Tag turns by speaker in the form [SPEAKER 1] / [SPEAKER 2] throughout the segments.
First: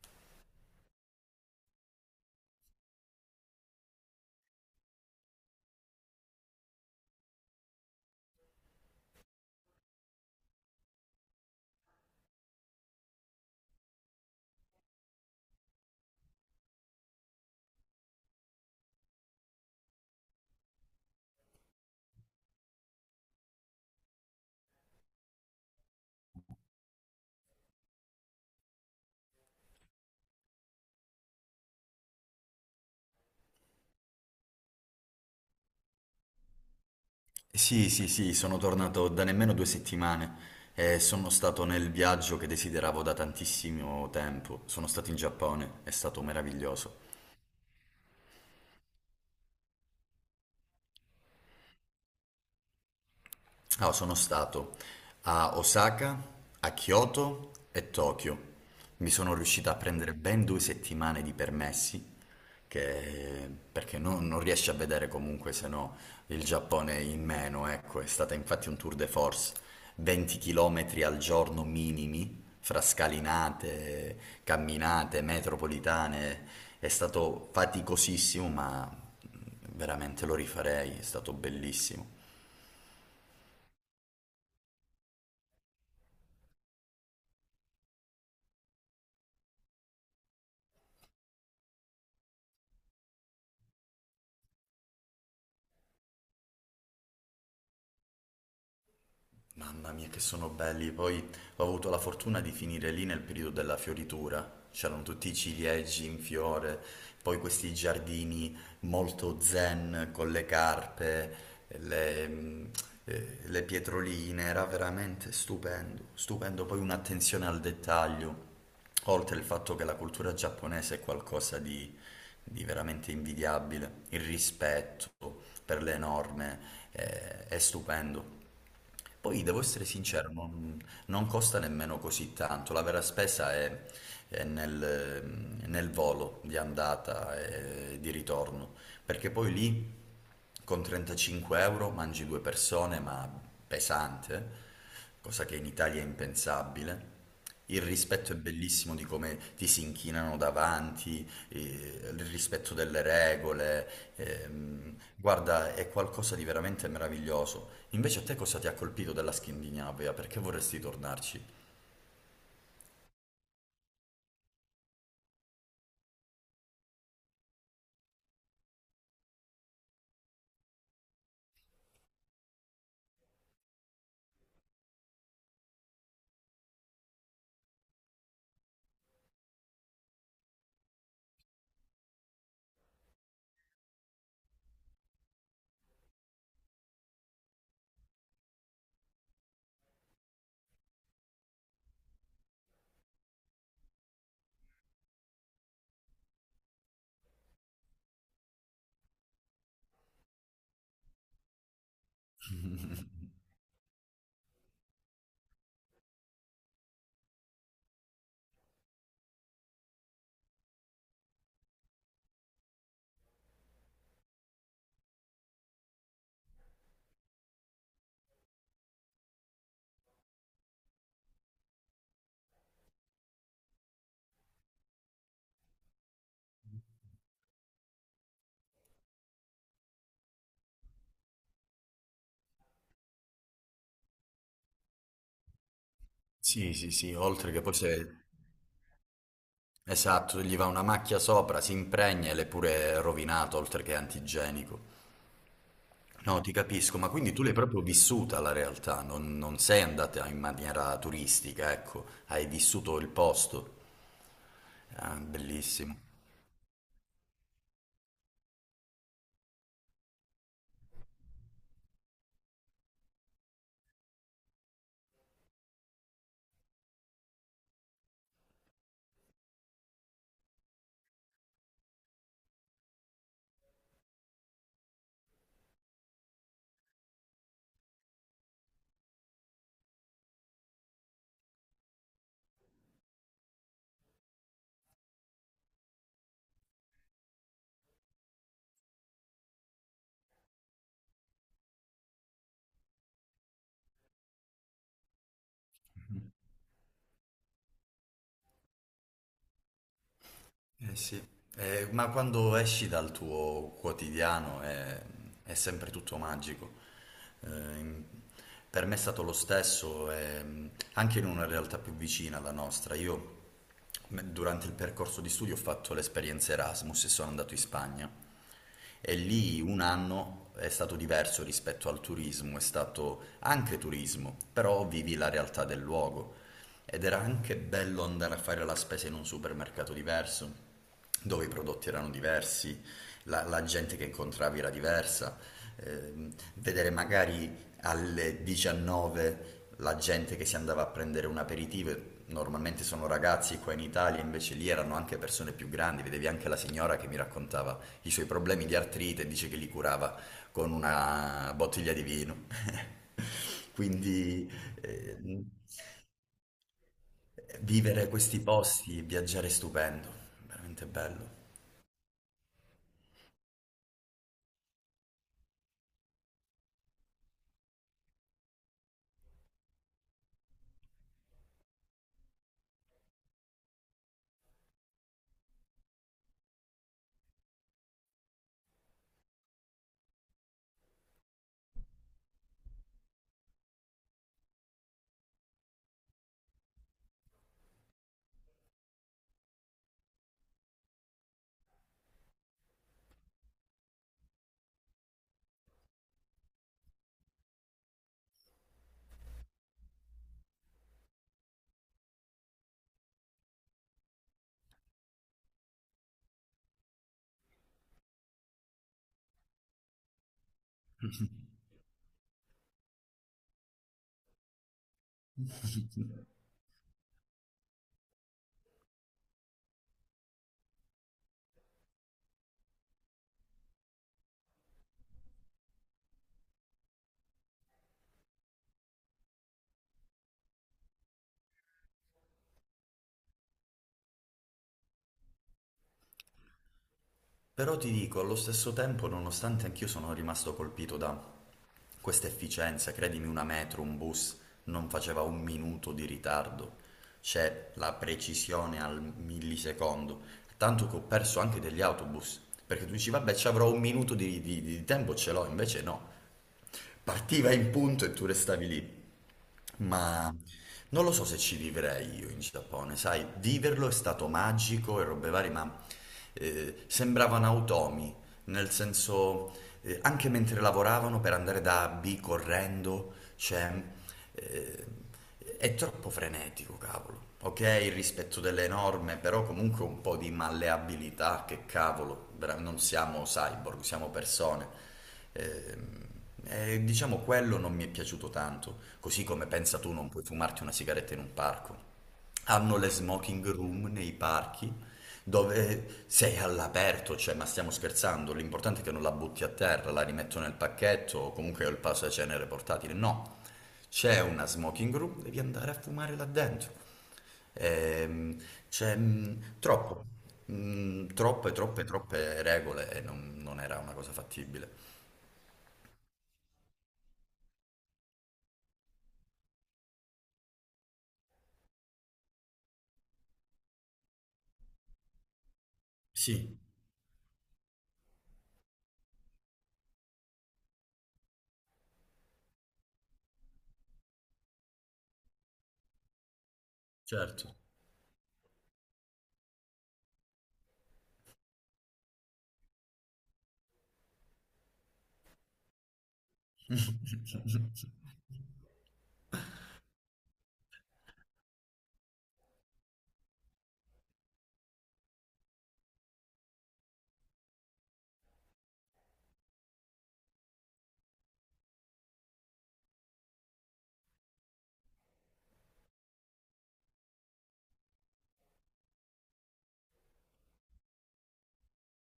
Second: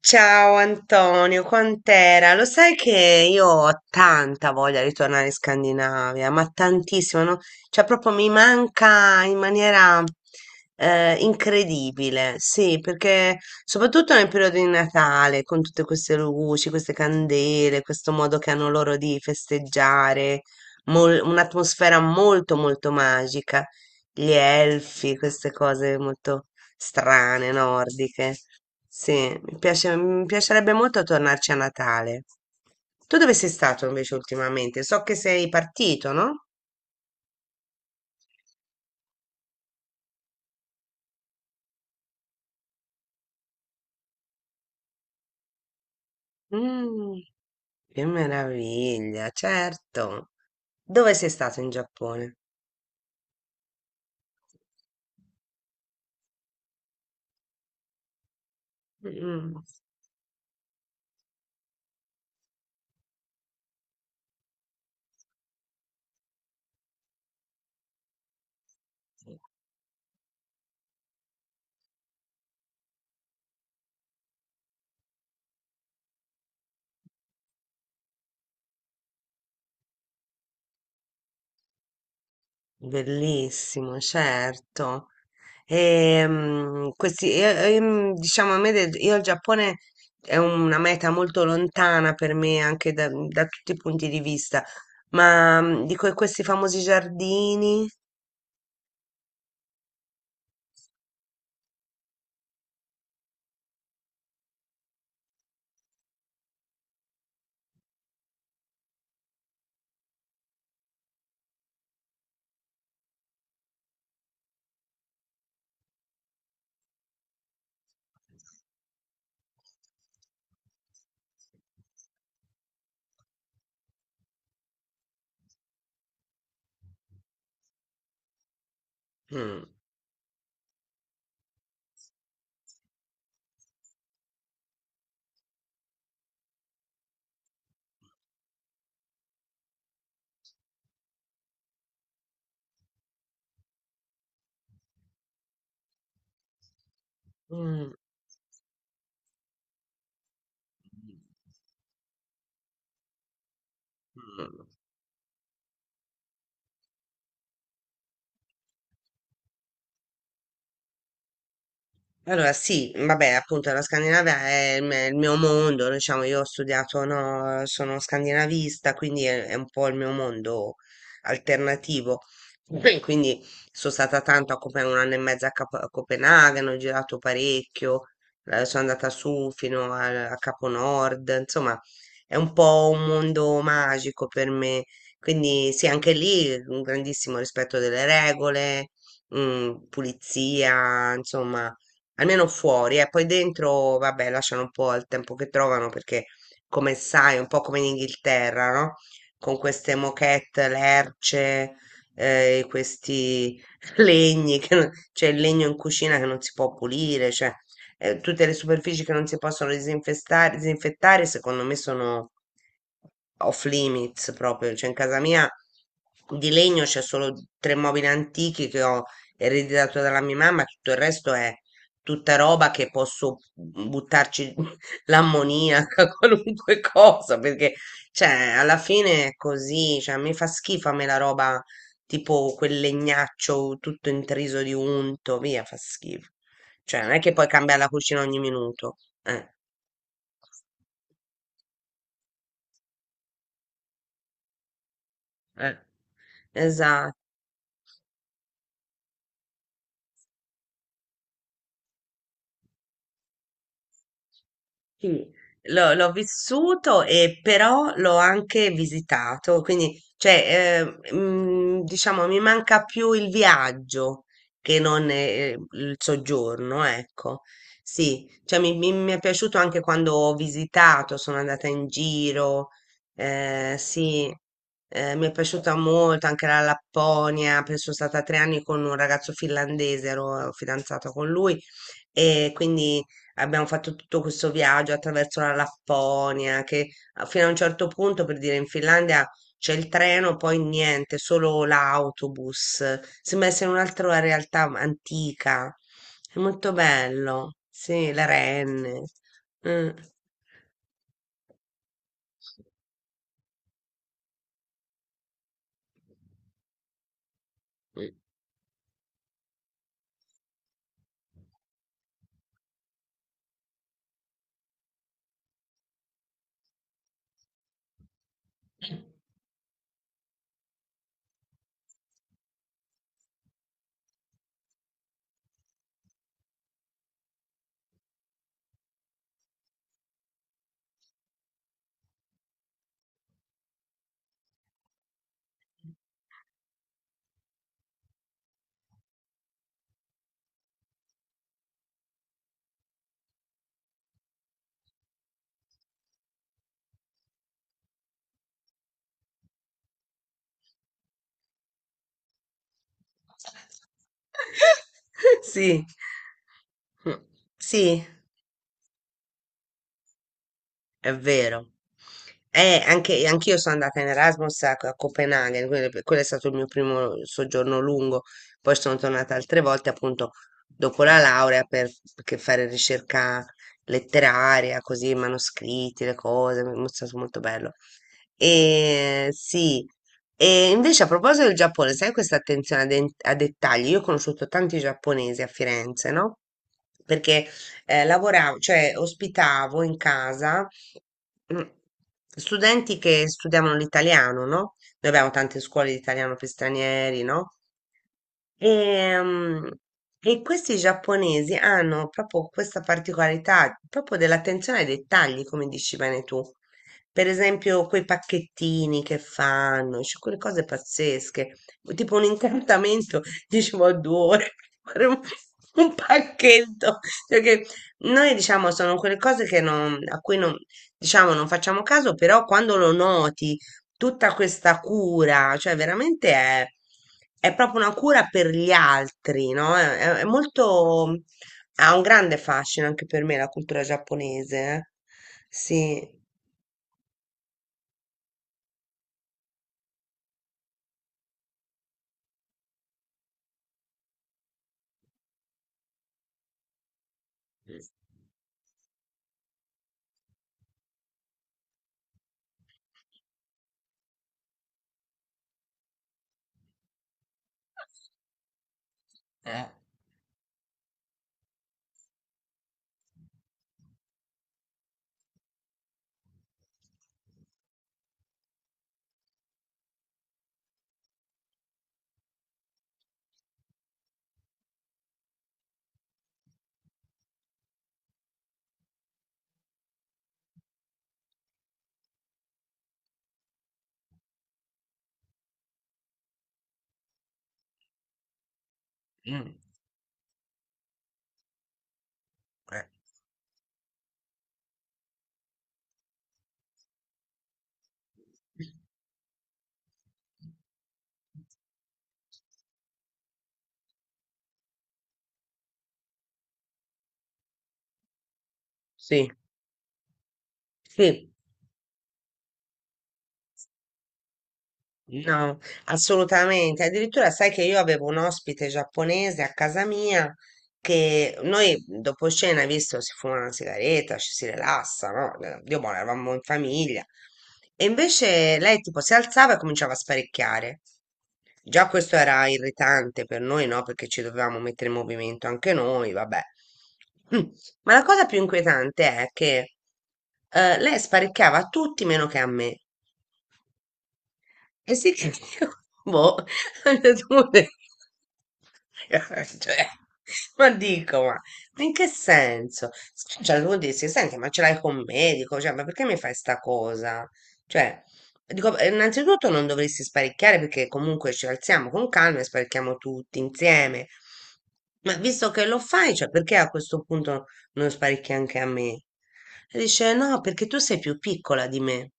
[SPEAKER 1] Ciao Antonio, quant'era? Lo sai che io ho tanta voglia di tornare in Scandinavia, ma tantissimo, no? Cioè proprio mi manca in maniera incredibile, sì, perché soprattutto nel periodo di Natale, con tutte queste luci, queste candele, questo modo che hanno loro di festeggiare, un'atmosfera molto molto magica, gli elfi, queste cose molto strane, nordiche. Sì, mi piacerebbe molto tornarci a Natale. Tu dove sei stato invece ultimamente? So che sei partito, no?
[SPEAKER 2] Sì, sì, sì, sono tornato da nemmeno 2 settimane e sono stato nel viaggio che desideravo da tantissimo tempo. Sono stato in Giappone, è stato meraviglioso.
[SPEAKER 1] Mm, che meraviglia, certo. Dove sei stato in Giappone?
[SPEAKER 2] Ah, sono stato a Osaka, a Kyoto e Tokyo. Mi sono
[SPEAKER 1] Mm.
[SPEAKER 2] riuscito a prendere ben 2 settimane di permessi, che- perché no- non riesci a vedere comunque se no il Giappone in meno, ecco, è stata infatti un tour de force, 20 km al giorno minimi, fra scalinate, camminate, metropolitane, è stato faticosissimo, ma veramente lo rifarei, è stato bellissimo.
[SPEAKER 1] Bellissimo, certo. Questi, diciamo, io il Giappone è una meta molto lontana per me anche da tutti i punti di vista, ma dico, e questi famosi giardini?
[SPEAKER 2] Mamma mia, che sono belli. Poi ho avuto la fortuna di finire lì nel periodo della fioritura. C'erano tutti i ciliegi in fiore, poi questi giardini molto zen con le carpe, le, mm, le pietroline. Era veramente stupendo, stupendo. Poi un'attenzione al dettaglio, oltre il fatto che la cultura giapponese è qualcosa di veramente invidiabile. Il rispetto per le norme è stupendo. Poi devo
[SPEAKER 1] Mm,
[SPEAKER 2] essere sincero, non costa nemmeno così tanto. La vera spesa è nel volo di andata e di ritorno, perché poi lì con 35 euro mangi due persone, ma pesante, eh? Cosa che in Italia è impensabile. Il
[SPEAKER 1] mm,
[SPEAKER 2] rispetto è bellissimo di come ti si inchinano davanti, il rispetto delle regole,
[SPEAKER 1] mm.
[SPEAKER 2] guarda, è qualcosa di veramente meraviglioso. Invece a te cosa ti ha colpito della Scandinavia? Perché vorresti tornarci?
[SPEAKER 1] Allora, sì, vabbè, appunto la Scandinavia è il mio mondo, diciamo, io ho studiato, no, sono scandinavista, quindi è un po' il mio mondo alternativo. Beh, quindi sono stata tanto a Copenaghen, un anno e mezzo a Copenaghen, ho girato parecchio, sono andata su fino a Capo Nord, insomma, è un po' un mondo magico per me. Quindi sì, anche lì un grandissimo rispetto delle regole, pulizia, insomma almeno fuori, e poi dentro, vabbè, lasciano un po' il tempo che trovano perché, come sai, un po' come in Inghilterra, no? Con queste moquette, lerce, questi legni, che non- cioè il legno in cucina che non si può pulire, cioè tutte le superfici che non si possono disinfettare, secondo me sono off limits proprio, cioè in casa mia di legno c'è solo tre mobili antichi che ho ereditato dalla mia mamma, tutto il resto è tutta roba che posso buttarci l'ammoniaca, qualunque cosa, perché cioè, alla fine è così, cioè, mi fa schifo a me la roba tipo quel legnaccio tutto intriso di unto, via, fa schifo.
[SPEAKER 2] Sì, sì,
[SPEAKER 1] Cioè, non
[SPEAKER 2] sì,
[SPEAKER 1] è che puoi
[SPEAKER 2] oltre che poi
[SPEAKER 1] cambiare la cucina
[SPEAKER 2] se...
[SPEAKER 1] ogni minuto. Eh,
[SPEAKER 2] Esatto, gli va una macchia sopra, si impregna e l'è pure rovinato, oltre che antigenico.
[SPEAKER 1] eh,
[SPEAKER 2] No, ti capisco, ma
[SPEAKER 1] esatto.
[SPEAKER 2] quindi tu l'hai proprio vissuta la realtà, non sei andata in maniera turistica, ecco, hai vissuto il posto. Ah,
[SPEAKER 1] Sì, l'ho
[SPEAKER 2] bellissimo.
[SPEAKER 1] l'ho vissuto e però l'ho anche visitato, quindi cioè, diciamo mi manca più il viaggio che non il soggiorno, ecco. Sì, cioè, mi è piaciuto anche quando ho visitato, sono andata in giro, sì, mi è piaciuta molto anche la Lapponia, poi sono stata 3 anni con un ragazzo finlandese, ero fidanzata con lui e quindi abbiamo fatto tutto questo viaggio attraverso la Lapponia, che fino a un certo punto, per dire, in Finlandia c'è il treno, poi niente, solo l'autobus. Sembra essere un'altra realtà antica. È molto bello. Sì, le renne. Mm.
[SPEAKER 2] Eh sì. Ma quando esci dal tuo quotidiano è sempre tutto magico. Eh,
[SPEAKER 1] Mm.
[SPEAKER 2] per me è stato lo stesso, anche in una realtà più vicina alla nostra. Io durante il percorso di studio ho fatto l'esperienza Erasmus e sono andato in Spagna. E lì un anno è stato diverso rispetto al turismo, è stato anche turismo, però vivi la realtà del luogo. Ed era anche bello andare a fare la spesa in un supermercato diverso, dove i prodotti erano diversi, la gente che incontravi era diversa, vedere magari alle 19 la gente che si andava a prendere un aperitivo, e normalmente sono ragazzi qua in Italia, invece lì erano anche persone più grandi, vedevi anche la signora che mi raccontava i suoi problemi di artrite e dice che li curava con una bottiglia di vino. Quindi... eh,
[SPEAKER 1] Sì. Mm. Sì.
[SPEAKER 2] Vivere questi posti, viaggiare è stupendo, veramente
[SPEAKER 1] È
[SPEAKER 2] bello.
[SPEAKER 1] vero. Anche, anch'io sono andata in Erasmus a Copenaghen, quindi quello è stato il mio primo soggiorno lungo. Poi sono tornata altre volte, appunto, dopo la laurea perché fare ricerca letteraria, così, manoscritti, le cose, mi è stato molto bello. E sì, e invece a proposito del Giappone, sai questa attenzione a dettagli? Io ho conosciuto tanti giapponesi a Firenze, no? Perché lavoravo, cioè ospitavo in casa mm, studenti che studiavano l'italiano, no? Noi abbiamo tante scuole di italiano per stranieri, no? Ehm, E, questi giapponesi hanno proprio questa particolarità, proprio dell'attenzione ai dettagli, come dici bene tu. Per esempio, quei pacchettini che fanno, cioè quelle cose pazzesche, tipo un incantamento, dicevo, a 2 ore per fare un pacchetto. Cioè che noi diciamo sono quelle cose che non- a cui non, diciamo, non facciamo caso, però quando lo noti, tutta questa cura, cioè veramente è proprio una cura per gli altri, no? È, è molto, ha un grande fascino anche per me la cultura giapponese, eh. Sì,
[SPEAKER 2] Però ti dico, allo stesso tempo, nonostante anch'io sono rimasto colpito da questa efficienza, credimi, una metro, un bus non faceva un minuto di ritardo, c'è la precisione al millisecondo, tanto che ho perso anche degli autobus, perché tu dici, vabbè, ci avrò un minuto di tempo, ce l'ho, invece no, partiva in punto e tu restavi lì. Ma non lo so se ci vivrei io in Giappone, sai, viverlo è stato magico e robe varie, ma sembravano automi, nel senso, anche mentre lavoravano per andare da A a B correndo, cioè, eh, è troppo frenetico, cavolo. Ok, il rispetto delle norme, però comunque un po' di malleabilità, che cavolo, non siamo cyborg, siamo persone. Ehm, E, diciamo quello non mi è piaciuto tanto, così come
[SPEAKER 1] Mm.
[SPEAKER 2] pensa tu non puoi fumarti una sigaretta in un parco. Hanno
[SPEAKER 1] Eh,
[SPEAKER 2] le smoking room nei parchi dove sei all'aperto, cioè ma stiamo scherzando, l'importante è che non la butti a terra, la rimetto nel pacchetto o comunque ho il cenere portatile. No, c'è una smoking room, devi andare a fumare là dentro. Ehm, c'è
[SPEAKER 1] sì,
[SPEAKER 2] troppo,
[SPEAKER 1] sì.
[SPEAKER 2] troppe, troppe, troppe regole e non era una cosa fattibile.
[SPEAKER 1] No, assolutamente. Addirittura sai che io avevo un ospite giapponese a casa mia che noi dopo cena, visto, si fuma una sigaretta, ci si rilassa, no? Dio buono, eravamo in
[SPEAKER 2] Sì,
[SPEAKER 1] famiglia. E invece lei tipo si alzava e cominciava a sparecchiare. Già questo era irritante per noi, no? Perché ci dovevamo mettere in movimento anche noi, vabbè. Mm.
[SPEAKER 2] certo.
[SPEAKER 1] Ma la cosa più inquietante è che lei sparecchiava a tutti meno che a me. E sì che io, boh, ho detto, "Vabbè". Cioè, ma dico, ma in che senso? Cioè, devo dirsi, senti, ma ce l'hai con un medico? Cioè, ma perché mi fai sta cosa? Cioè, dico, innanzitutto non dovresti sparicchiare perché comunque ci alziamo con calma e sparicchiamo tutti insieme. Ma visto che lo fai, cioè, perché a questo punto non sparicchi anche a me? E dice, no, perché tu sei più piccola di me.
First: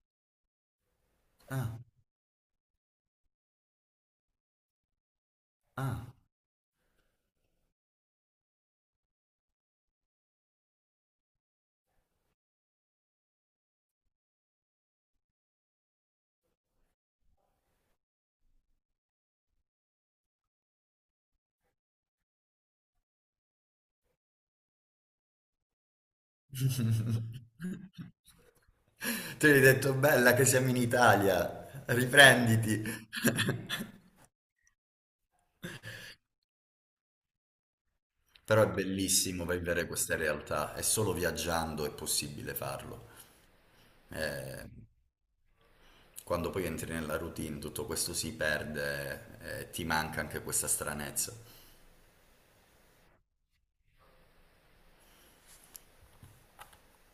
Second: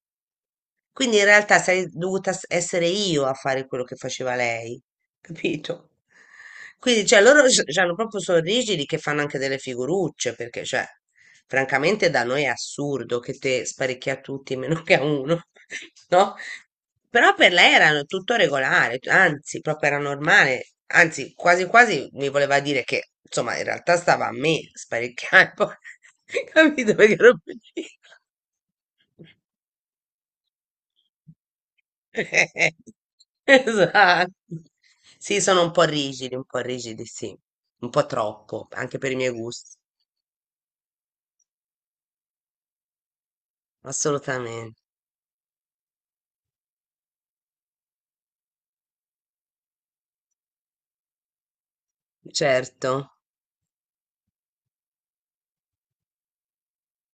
[SPEAKER 1] Quindi in realtà
[SPEAKER 2] Ah,
[SPEAKER 1] sarei dovuta essere io a fare quello che faceva lei, capito?
[SPEAKER 2] ah.
[SPEAKER 1] Quindi, cioè, loro hanno proprio sono rigidi che fanno anche delle figurucce, perché, cioè, francamente da noi è assurdo che te sparecchi a tutti meno che a uno, no? Però per lei era tutto regolare, anzi, proprio era normale, anzi, quasi quasi mi voleva dire che, insomma, in realtà stava a me sparecchiare, poi, capito? Perché ero più
[SPEAKER 2] Tu gli hai detto bella che siamo in Italia, riprenditi.
[SPEAKER 1] Esatto. Sì, sono un po' rigidi, sì, un po'
[SPEAKER 2] Però
[SPEAKER 1] troppo,
[SPEAKER 2] è
[SPEAKER 1] anche per i miei
[SPEAKER 2] bellissimo
[SPEAKER 1] gusti.
[SPEAKER 2] vivere queste realtà, è solo viaggiando è possibile farlo. Eh,
[SPEAKER 1] Assolutamente.
[SPEAKER 2] quando poi entri nella routine tutto questo si perde, e ti manca anche questa stranezza.
[SPEAKER 1] Certo.